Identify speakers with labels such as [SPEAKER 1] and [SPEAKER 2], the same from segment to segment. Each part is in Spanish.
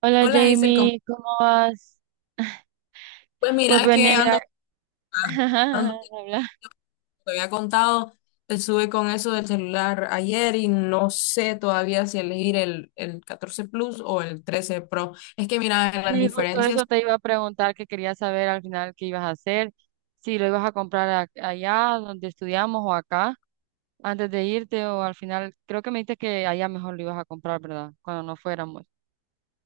[SPEAKER 1] Hola
[SPEAKER 2] Hola, Hazel, ¿cómo-?
[SPEAKER 1] Jamie, ¿cómo vas?
[SPEAKER 2] Pues
[SPEAKER 1] Pues
[SPEAKER 2] mira
[SPEAKER 1] venía
[SPEAKER 2] que
[SPEAKER 1] a mirar,
[SPEAKER 2] ah, ando, te
[SPEAKER 1] habla.
[SPEAKER 2] había contado, estuve con eso del celular ayer y no sé todavía si elegir el 14 Plus o el 13 Pro. Es que mira, las
[SPEAKER 1] Sí, justo eso
[SPEAKER 2] diferencias.
[SPEAKER 1] te iba a preguntar, que quería saber al final qué ibas a hacer, si lo ibas a comprar allá donde estudiamos o acá, antes de irte o al final, creo que me dijiste que allá mejor lo ibas a comprar, ¿verdad? Cuando no fuéramos.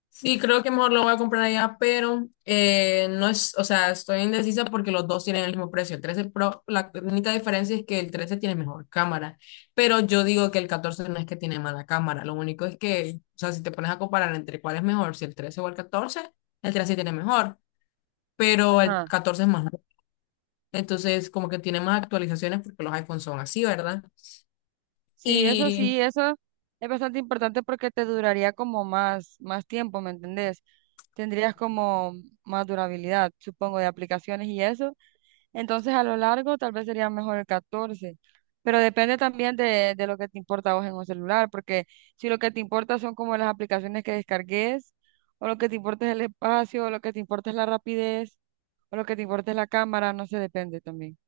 [SPEAKER 2] Sí, creo que mejor lo voy a comprar allá, pero no es, o sea, estoy indecisa porque los dos tienen el mismo precio. El 13 Pro, la única diferencia es que el 13 tiene mejor cámara, pero yo digo que el 14 no es que tiene mala cámara. Lo único es que, o sea, si te pones a comparar entre cuál es mejor, si el 13 o el 14, el 13 tiene mejor, pero el
[SPEAKER 1] Ajá.
[SPEAKER 2] 14 es más nuevo. Entonces, como que tiene más actualizaciones porque los iPhones son así, ¿verdad? Y
[SPEAKER 1] Sí, eso es bastante importante porque te duraría como más, más tiempo, ¿me entendés? Tendrías como más durabilidad, supongo, de aplicaciones y eso. Entonces a lo largo tal vez sería mejor el catorce, pero depende también de lo que te importa a vos en un celular, porque si lo que te importa son como las aplicaciones que descargues, o lo que te importa es el espacio, o lo que te importa es la rapidez, o lo que te importa es la cámara, no sé, depende también.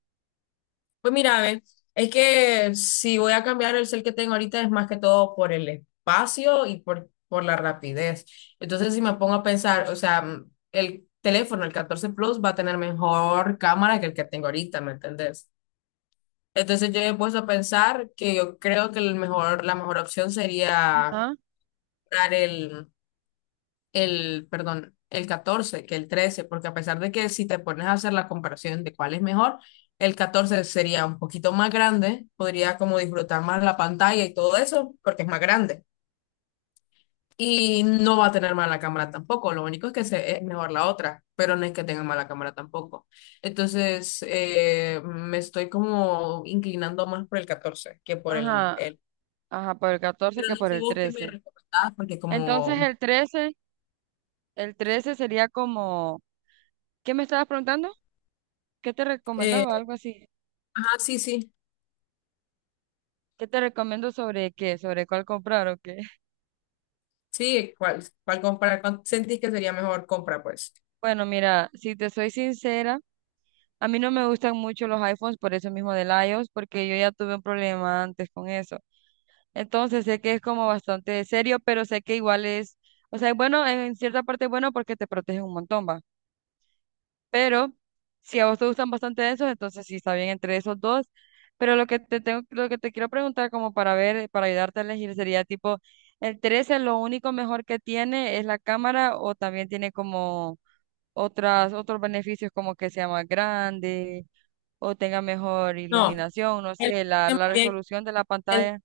[SPEAKER 2] Pues mira, a ver, es que si voy a cambiar el cel que tengo ahorita es más que todo por el espacio y por la rapidez. Entonces, si me pongo a pensar, o sea, el teléfono, el 14 Plus, va a tener mejor cámara que el que tengo ahorita, ¿me entendés? Entonces, yo he puesto a pensar que yo creo que el mejor, la mejor opción sería
[SPEAKER 1] Ajá,
[SPEAKER 2] comprar el 14 que el trece, porque a pesar de que si te pones a hacer la comparación de cuál es mejor, el 14 sería un poquito más grande, podría como disfrutar más la pantalla y todo eso, porque es más grande. Y no va a tener mala cámara tampoco, lo único es que se, es mejor la otra, pero no es que tenga mala cámara tampoco. Entonces, me estoy como inclinando más por el 14 que por el,
[SPEAKER 1] ajá.
[SPEAKER 2] el...
[SPEAKER 1] Ajá, por el 14
[SPEAKER 2] Pero
[SPEAKER 1] que
[SPEAKER 2] no
[SPEAKER 1] por
[SPEAKER 2] sé
[SPEAKER 1] el
[SPEAKER 2] vos qué me
[SPEAKER 1] trece.
[SPEAKER 2] recomendás, porque
[SPEAKER 1] Entonces
[SPEAKER 2] como...
[SPEAKER 1] el trece, el 13 sería como, ¿qué me estabas preguntando? ¿Qué te
[SPEAKER 2] eh,
[SPEAKER 1] recomendaba? Algo así.
[SPEAKER 2] ajá, sí, sí.
[SPEAKER 1] ¿Qué te recomiendo sobre qué? ¿Sobre cuál comprar o qué?
[SPEAKER 2] Sí, ¿cuál comprar? ¿Cuál sentís que sería mejor compra, pues?
[SPEAKER 1] Bueno, mira, si te soy sincera, a mí no me gustan mucho los iPhones por eso mismo del iOS, porque yo ya tuve un problema antes con eso. Entonces sé que es como bastante serio, pero sé que igual es, o sea, es bueno, en cierta parte es bueno porque te protege un montón, va. Pero si a vos te gustan bastante esos, entonces sí está bien entre esos dos. Pero lo que te tengo, lo que te quiero preguntar como para ver, para ayudarte a elegir sería tipo, el 13 lo único mejor que tiene es la cámara, o también tiene como otras, otros beneficios, como que sea más grande o tenga mejor
[SPEAKER 2] No,
[SPEAKER 1] iluminación, no
[SPEAKER 2] el,
[SPEAKER 1] sé, la
[SPEAKER 2] también,
[SPEAKER 1] resolución de la
[SPEAKER 2] el-
[SPEAKER 1] pantalla.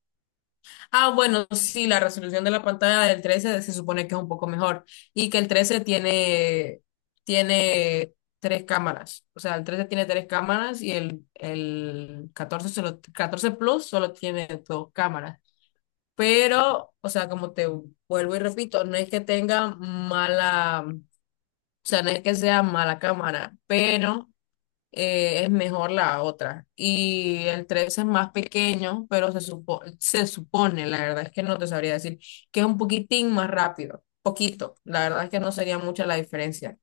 [SPEAKER 2] ah, bueno, sí, la resolución de la pantalla del 13 se supone que es un poco mejor y que el 13 tiene tres cámaras. O sea, el 13 tiene tres cámaras y el 14, solo, 14 Plus solo tiene dos cámaras. Pero, o sea, como te vuelvo y repito, no es que tenga mala, o sea, no es que sea mala cámara, pero es mejor la otra. Y el 3 es más pequeño, pero se supone, la verdad es que no te sabría decir, que es un poquitín más rápido, poquito. La verdad es que no sería mucha la diferencia.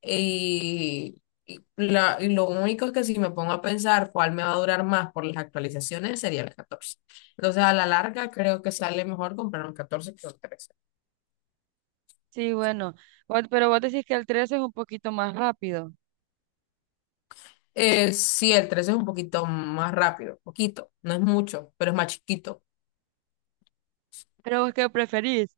[SPEAKER 2] Y lo único que si me pongo a pensar cuál me va a durar más por las actualizaciones sería el catorce. Entonces, a la larga, creo que sale mejor comprar un 14 que un trece.
[SPEAKER 1] Sí, bueno, pero vos decís que el 13 es un poquito más rápido.
[SPEAKER 2] Sí, el 13 es un poquito más rápido, poquito, no es mucho, pero es más chiquito.
[SPEAKER 1] Pero vos qué preferís,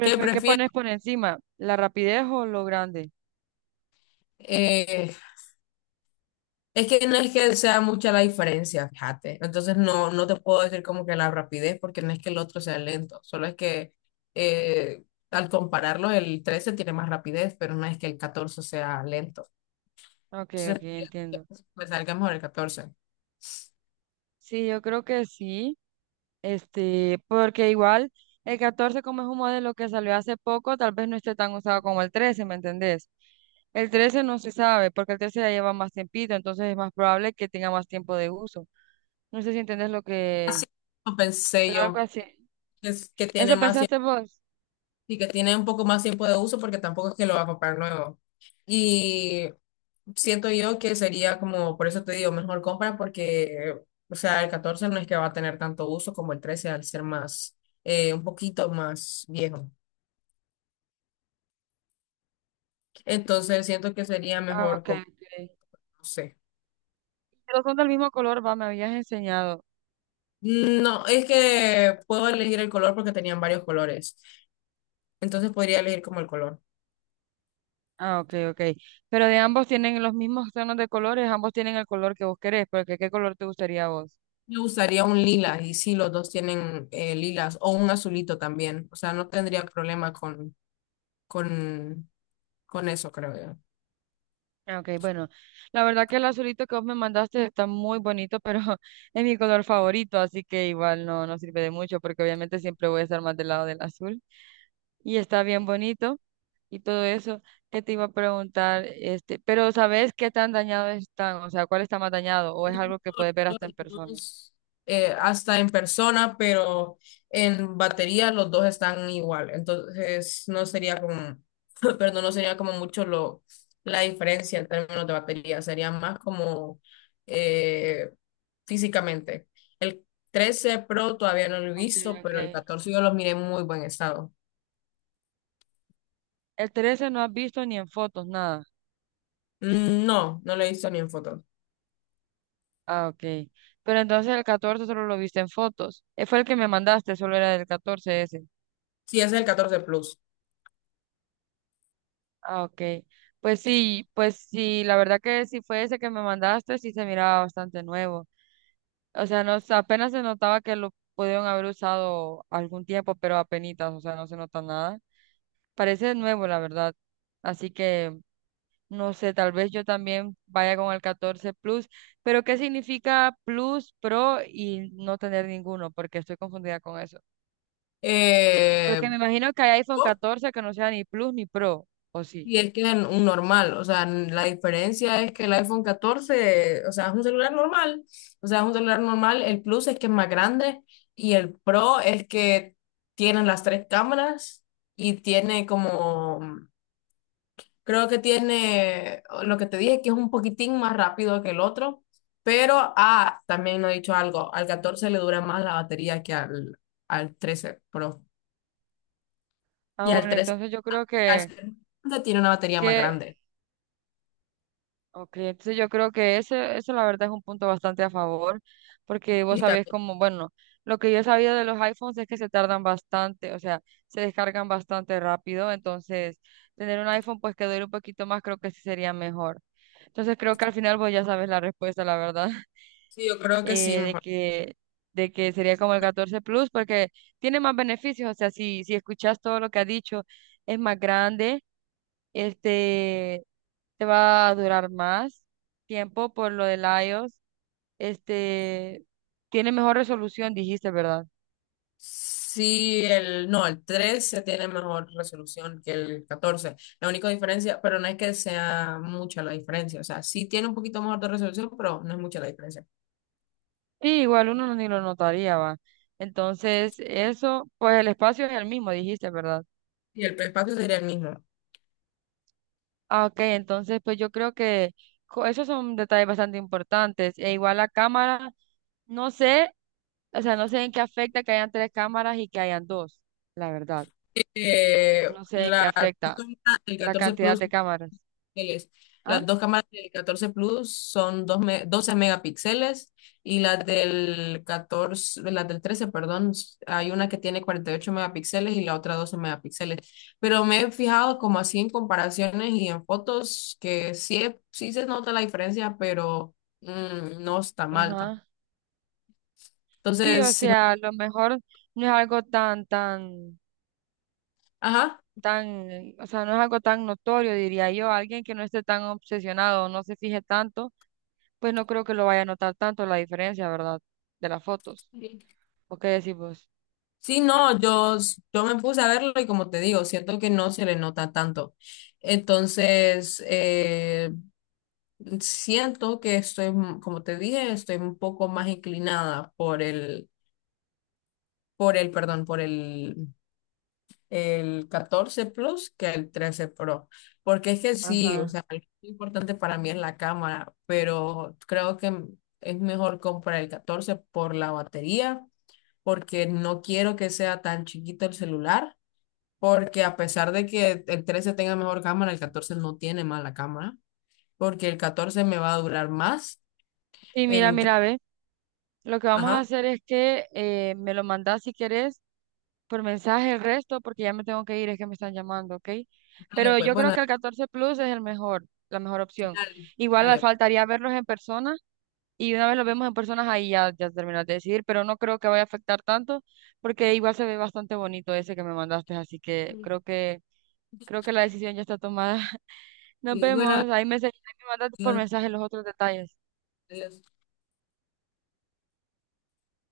[SPEAKER 2] ¿Qué
[SPEAKER 1] ¿qué
[SPEAKER 2] prefieres?
[SPEAKER 1] pones por encima? ¿La rapidez o lo grande?
[SPEAKER 2] Eh, es que no es que sea mucha la diferencia, fíjate. Entonces no te puedo decir como que la rapidez, porque no es que el otro sea lento, solo es que eh, al compararlo el 13 tiene más rapidez, pero no es que el 14 sea lento.
[SPEAKER 1] Ok, ok,
[SPEAKER 2] Entonces
[SPEAKER 1] entiendo.
[SPEAKER 2] me salga mejor el catorce.
[SPEAKER 1] Sí, yo creo que sí. Este, porque igual el catorce, como es un modelo que salió hace poco, tal vez no esté tan usado como el trece, ¿me entendés? El 13 no se sabe, porque el 13 ya lleva más tiempito, entonces es más probable que tenga más tiempo de uso. No sé si entendés lo que...
[SPEAKER 2] Así como pensé
[SPEAKER 1] Pero algo
[SPEAKER 2] yo,
[SPEAKER 1] así.
[SPEAKER 2] que
[SPEAKER 1] ¿Eso
[SPEAKER 2] tiene más tiempo
[SPEAKER 1] pensaste vos?
[SPEAKER 2] y que tiene un poco más tiempo de uso porque tampoco es que lo va a comprar nuevo. Siento yo que sería como, por eso te digo, mejor compra porque, o sea, el 14 no es que va a tener tanto uso como el 13 al ser más, un poquito más viejo. Entonces siento que sería
[SPEAKER 1] Ah,
[SPEAKER 2] mejor,
[SPEAKER 1] ok,
[SPEAKER 2] com-,
[SPEAKER 1] ok.
[SPEAKER 2] no sé.
[SPEAKER 1] Pero son del mismo color, va, me habías enseñado.
[SPEAKER 2] No, es que puedo elegir el color porque tenían varios colores. Entonces podría elegir como el color.
[SPEAKER 1] Ah, ok, ok. Pero de ambos, tienen los mismos tonos de colores, ambos tienen el color que vos querés, porque ¿qué color te gustaría a vos?
[SPEAKER 2] Me gustaría un lila y sí, los dos tienen lilas o un azulito también. O sea, no tendría problema con, con, con eso, creo yo.
[SPEAKER 1] Ah, ok, bueno, la verdad que el azulito que vos me mandaste está muy bonito, pero es mi color favorito, así que igual no, no sirve de mucho, porque obviamente siempre voy a estar más del lado del azul. Y está bien bonito y todo eso. ¿Qué te iba a preguntar? Este, pero ¿sabes qué tan dañado están? O sea, ¿cuál está más dañado? ¿O es algo que puedes ver hasta en persona?
[SPEAKER 2] Dos, hasta en persona, pero en batería los dos están igual. Entonces no sería como, perdón, no sería como mucho lo, la diferencia en términos de batería, sería más como eh, físicamente. El 13 Pro todavía no lo he
[SPEAKER 1] Ok,
[SPEAKER 2] visto,
[SPEAKER 1] ok.
[SPEAKER 2] pero el 14 yo lo miré en muy buen estado.
[SPEAKER 1] El 13 no has visto ni en fotos, nada.
[SPEAKER 2] Mm. No, no lo he visto ni en fotos.
[SPEAKER 1] Ah, ok. Pero entonces el 14 solo lo viste en fotos. Fue el que me mandaste, solo era del 14 ese.
[SPEAKER 2] Sí, ese es el catorce Plus.
[SPEAKER 1] Ah, ok. Pues sí, la verdad que si fue ese que me mandaste, sí se miraba bastante nuevo. O sea, no, apenas se notaba que lo pudieron haber usado algún tiempo, pero apenitas, o sea, no se nota nada. Parece nuevo, la verdad. Así que, no sé, tal vez yo también vaya con el 14 Plus, pero ¿qué significa Plus, Pro y no tener ninguno? Porque estoy confundida con eso.
[SPEAKER 2] Eh,
[SPEAKER 1] Porque me imagino que hay iPhone 14 que no sea ni Plus ni Pro, ¿o sí?
[SPEAKER 2] Y es que es un normal, o sea, la diferencia es que el iPhone catorce, o sea, es un celular normal, el Plus es que es más grande, y el Pro es que tienen las tres cámaras y tiene como, creo que tiene lo que te dije, que es un poquitín más rápido que el otro, pero, también no he dicho algo, al 14 le dura más la batería que al, al 13 Pro,
[SPEAKER 1] Ah,
[SPEAKER 2] y al
[SPEAKER 1] bueno,
[SPEAKER 2] trece
[SPEAKER 1] entonces yo creo
[SPEAKER 2] al
[SPEAKER 1] que...
[SPEAKER 2] trece tiene una batería más
[SPEAKER 1] que
[SPEAKER 2] grande.
[SPEAKER 1] Ok, entonces yo creo que ese, eso la verdad es un punto bastante a favor, porque vos
[SPEAKER 2] Y
[SPEAKER 1] sabés
[SPEAKER 2] también
[SPEAKER 1] como, bueno, lo que yo sabía de los iPhones es que se tardan bastante, o sea, se descargan bastante rápido, entonces tener un iPhone pues que dure un poquito más creo que sí sería mejor. Entonces creo que al final vos ya sabes la respuesta, la verdad,
[SPEAKER 2] Sí, yo creo que sí,
[SPEAKER 1] eh, de
[SPEAKER 2] mejor.
[SPEAKER 1] que, de que sería como el 14 Plus, porque tiene más beneficios, o sea, si, si escuchás todo lo que ha dicho, es más grande, este, te va a durar más tiempo por lo del iOS, este, tiene mejor resolución, dijiste, ¿verdad?
[SPEAKER 2] Sí, el, no, el 13 tiene mejor resolución que el catorce. La única diferencia, pero no es que sea mucha la diferencia. O sea, sí tiene un poquito mejor de resolución, pero no es mucha la diferencia.
[SPEAKER 1] Sí, igual uno ni lo notaría, va. Entonces, eso, pues el espacio es el mismo, dijiste, ¿verdad?
[SPEAKER 2] Y el espacio sería el mismo.
[SPEAKER 1] Ah, ok, entonces, pues yo creo que esos son detalles bastante importantes. E igual la cámara, no sé, o sea, no sé en qué afecta que hayan tres cámaras y que hayan dos, la verdad.
[SPEAKER 2] Eh,
[SPEAKER 1] No sé en qué
[SPEAKER 2] la,
[SPEAKER 1] afecta
[SPEAKER 2] el
[SPEAKER 1] la
[SPEAKER 2] 14
[SPEAKER 1] cantidad
[SPEAKER 2] Plus
[SPEAKER 1] de cámaras.
[SPEAKER 2] megapíxeles.
[SPEAKER 1] ¿Ah?
[SPEAKER 2] Las dos cámaras del 14 Plus son 12 megapíxeles, y las del 14 las del trece, perdón, hay una que tiene 48 megapíxeles y la otra 12 megapíxeles. Pero me he fijado como así en comparaciones y en fotos que sí, sí se nota la diferencia, pero no está mal tampoco.
[SPEAKER 1] Ajá. Sí,
[SPEAKER 2] Entonces,
[SPEAKER 1] o
[SPEAKER 2] sí, me-.
[SPEAKER 1] sea, a lo mejor no es algo tan, tan,
[SPEAKER 2] Ajá.
[SPEAKER 1] tan, o sea, no es algo tan notorio, diría yo. Alguien que no esté tan obsesionado, no se fije tanto, pues no creo que lo vaya a notar tanto la diferencia, ¿verdad? De las fotos. ¿O qué decís vos?
[SPEAKER 2] Sí, no, yo me puse a verlo y como te digo, siento que no se le nota tanto. Entonces, siento que estoy, como te dije, estoy un poco más inclinada por el 14 Plus que el 13 Pro. Porque es que sí, o
[SPEAKER 1] Ajá.
[SPEAKER 2] sea, lo importante para mí es la cámara, pero creo que es mejor comprar el 14 por la batería, porque no quiero que sea tan chiquito el celular, porque a pesar de que el 13 tenga mejor cámara, el 14 no tiene mala cámara, porque el 14 me va a durar más
[SPEAKER 1] Sí, mira,
[SPEAKER 2] en...
[SPEAKER 1] mira, ve. Lo que vamos a
[SPEAKER 2] Ajá.
[SPEAKER 1] hacer es que me lo mandás si querés por mensaje el resto, porque ya me tengo que ir, es que me están llamando, ¿ok?
[SPEAKER 2] Dale,
[SPEAKER 1] Pero
[SPEAKER 2] pues,
[SPEAKER 1] yo creo
[SPEAKER 2] bueno,
[SPEAKER 1] que el 14 Plus es el mejor, la mejor opción.
[SPEAKER 2] dale,
[SPEAKER 1] Igual le
[SPEAKER 2] dale.
[SPEAKER 1] faltaría verlos en persona. Y una vez lo vemos en personas, ahí ya, ya terminas de decidir, pero no creo que vaya a afectar tanto, porque igual se ve bastante bonito ese que me mandaste, así que creo que, creo que la decisión ya está tomada. Nos
[SPEAKER 2] Y bueno,
[SPEAKER 1] vemos, ahí me, ahí me mandas por
[SPEAKER 2] adiós.
[SPEAKER 1] mensaje los otros detalles.
[SPEAKER 2] Adiós.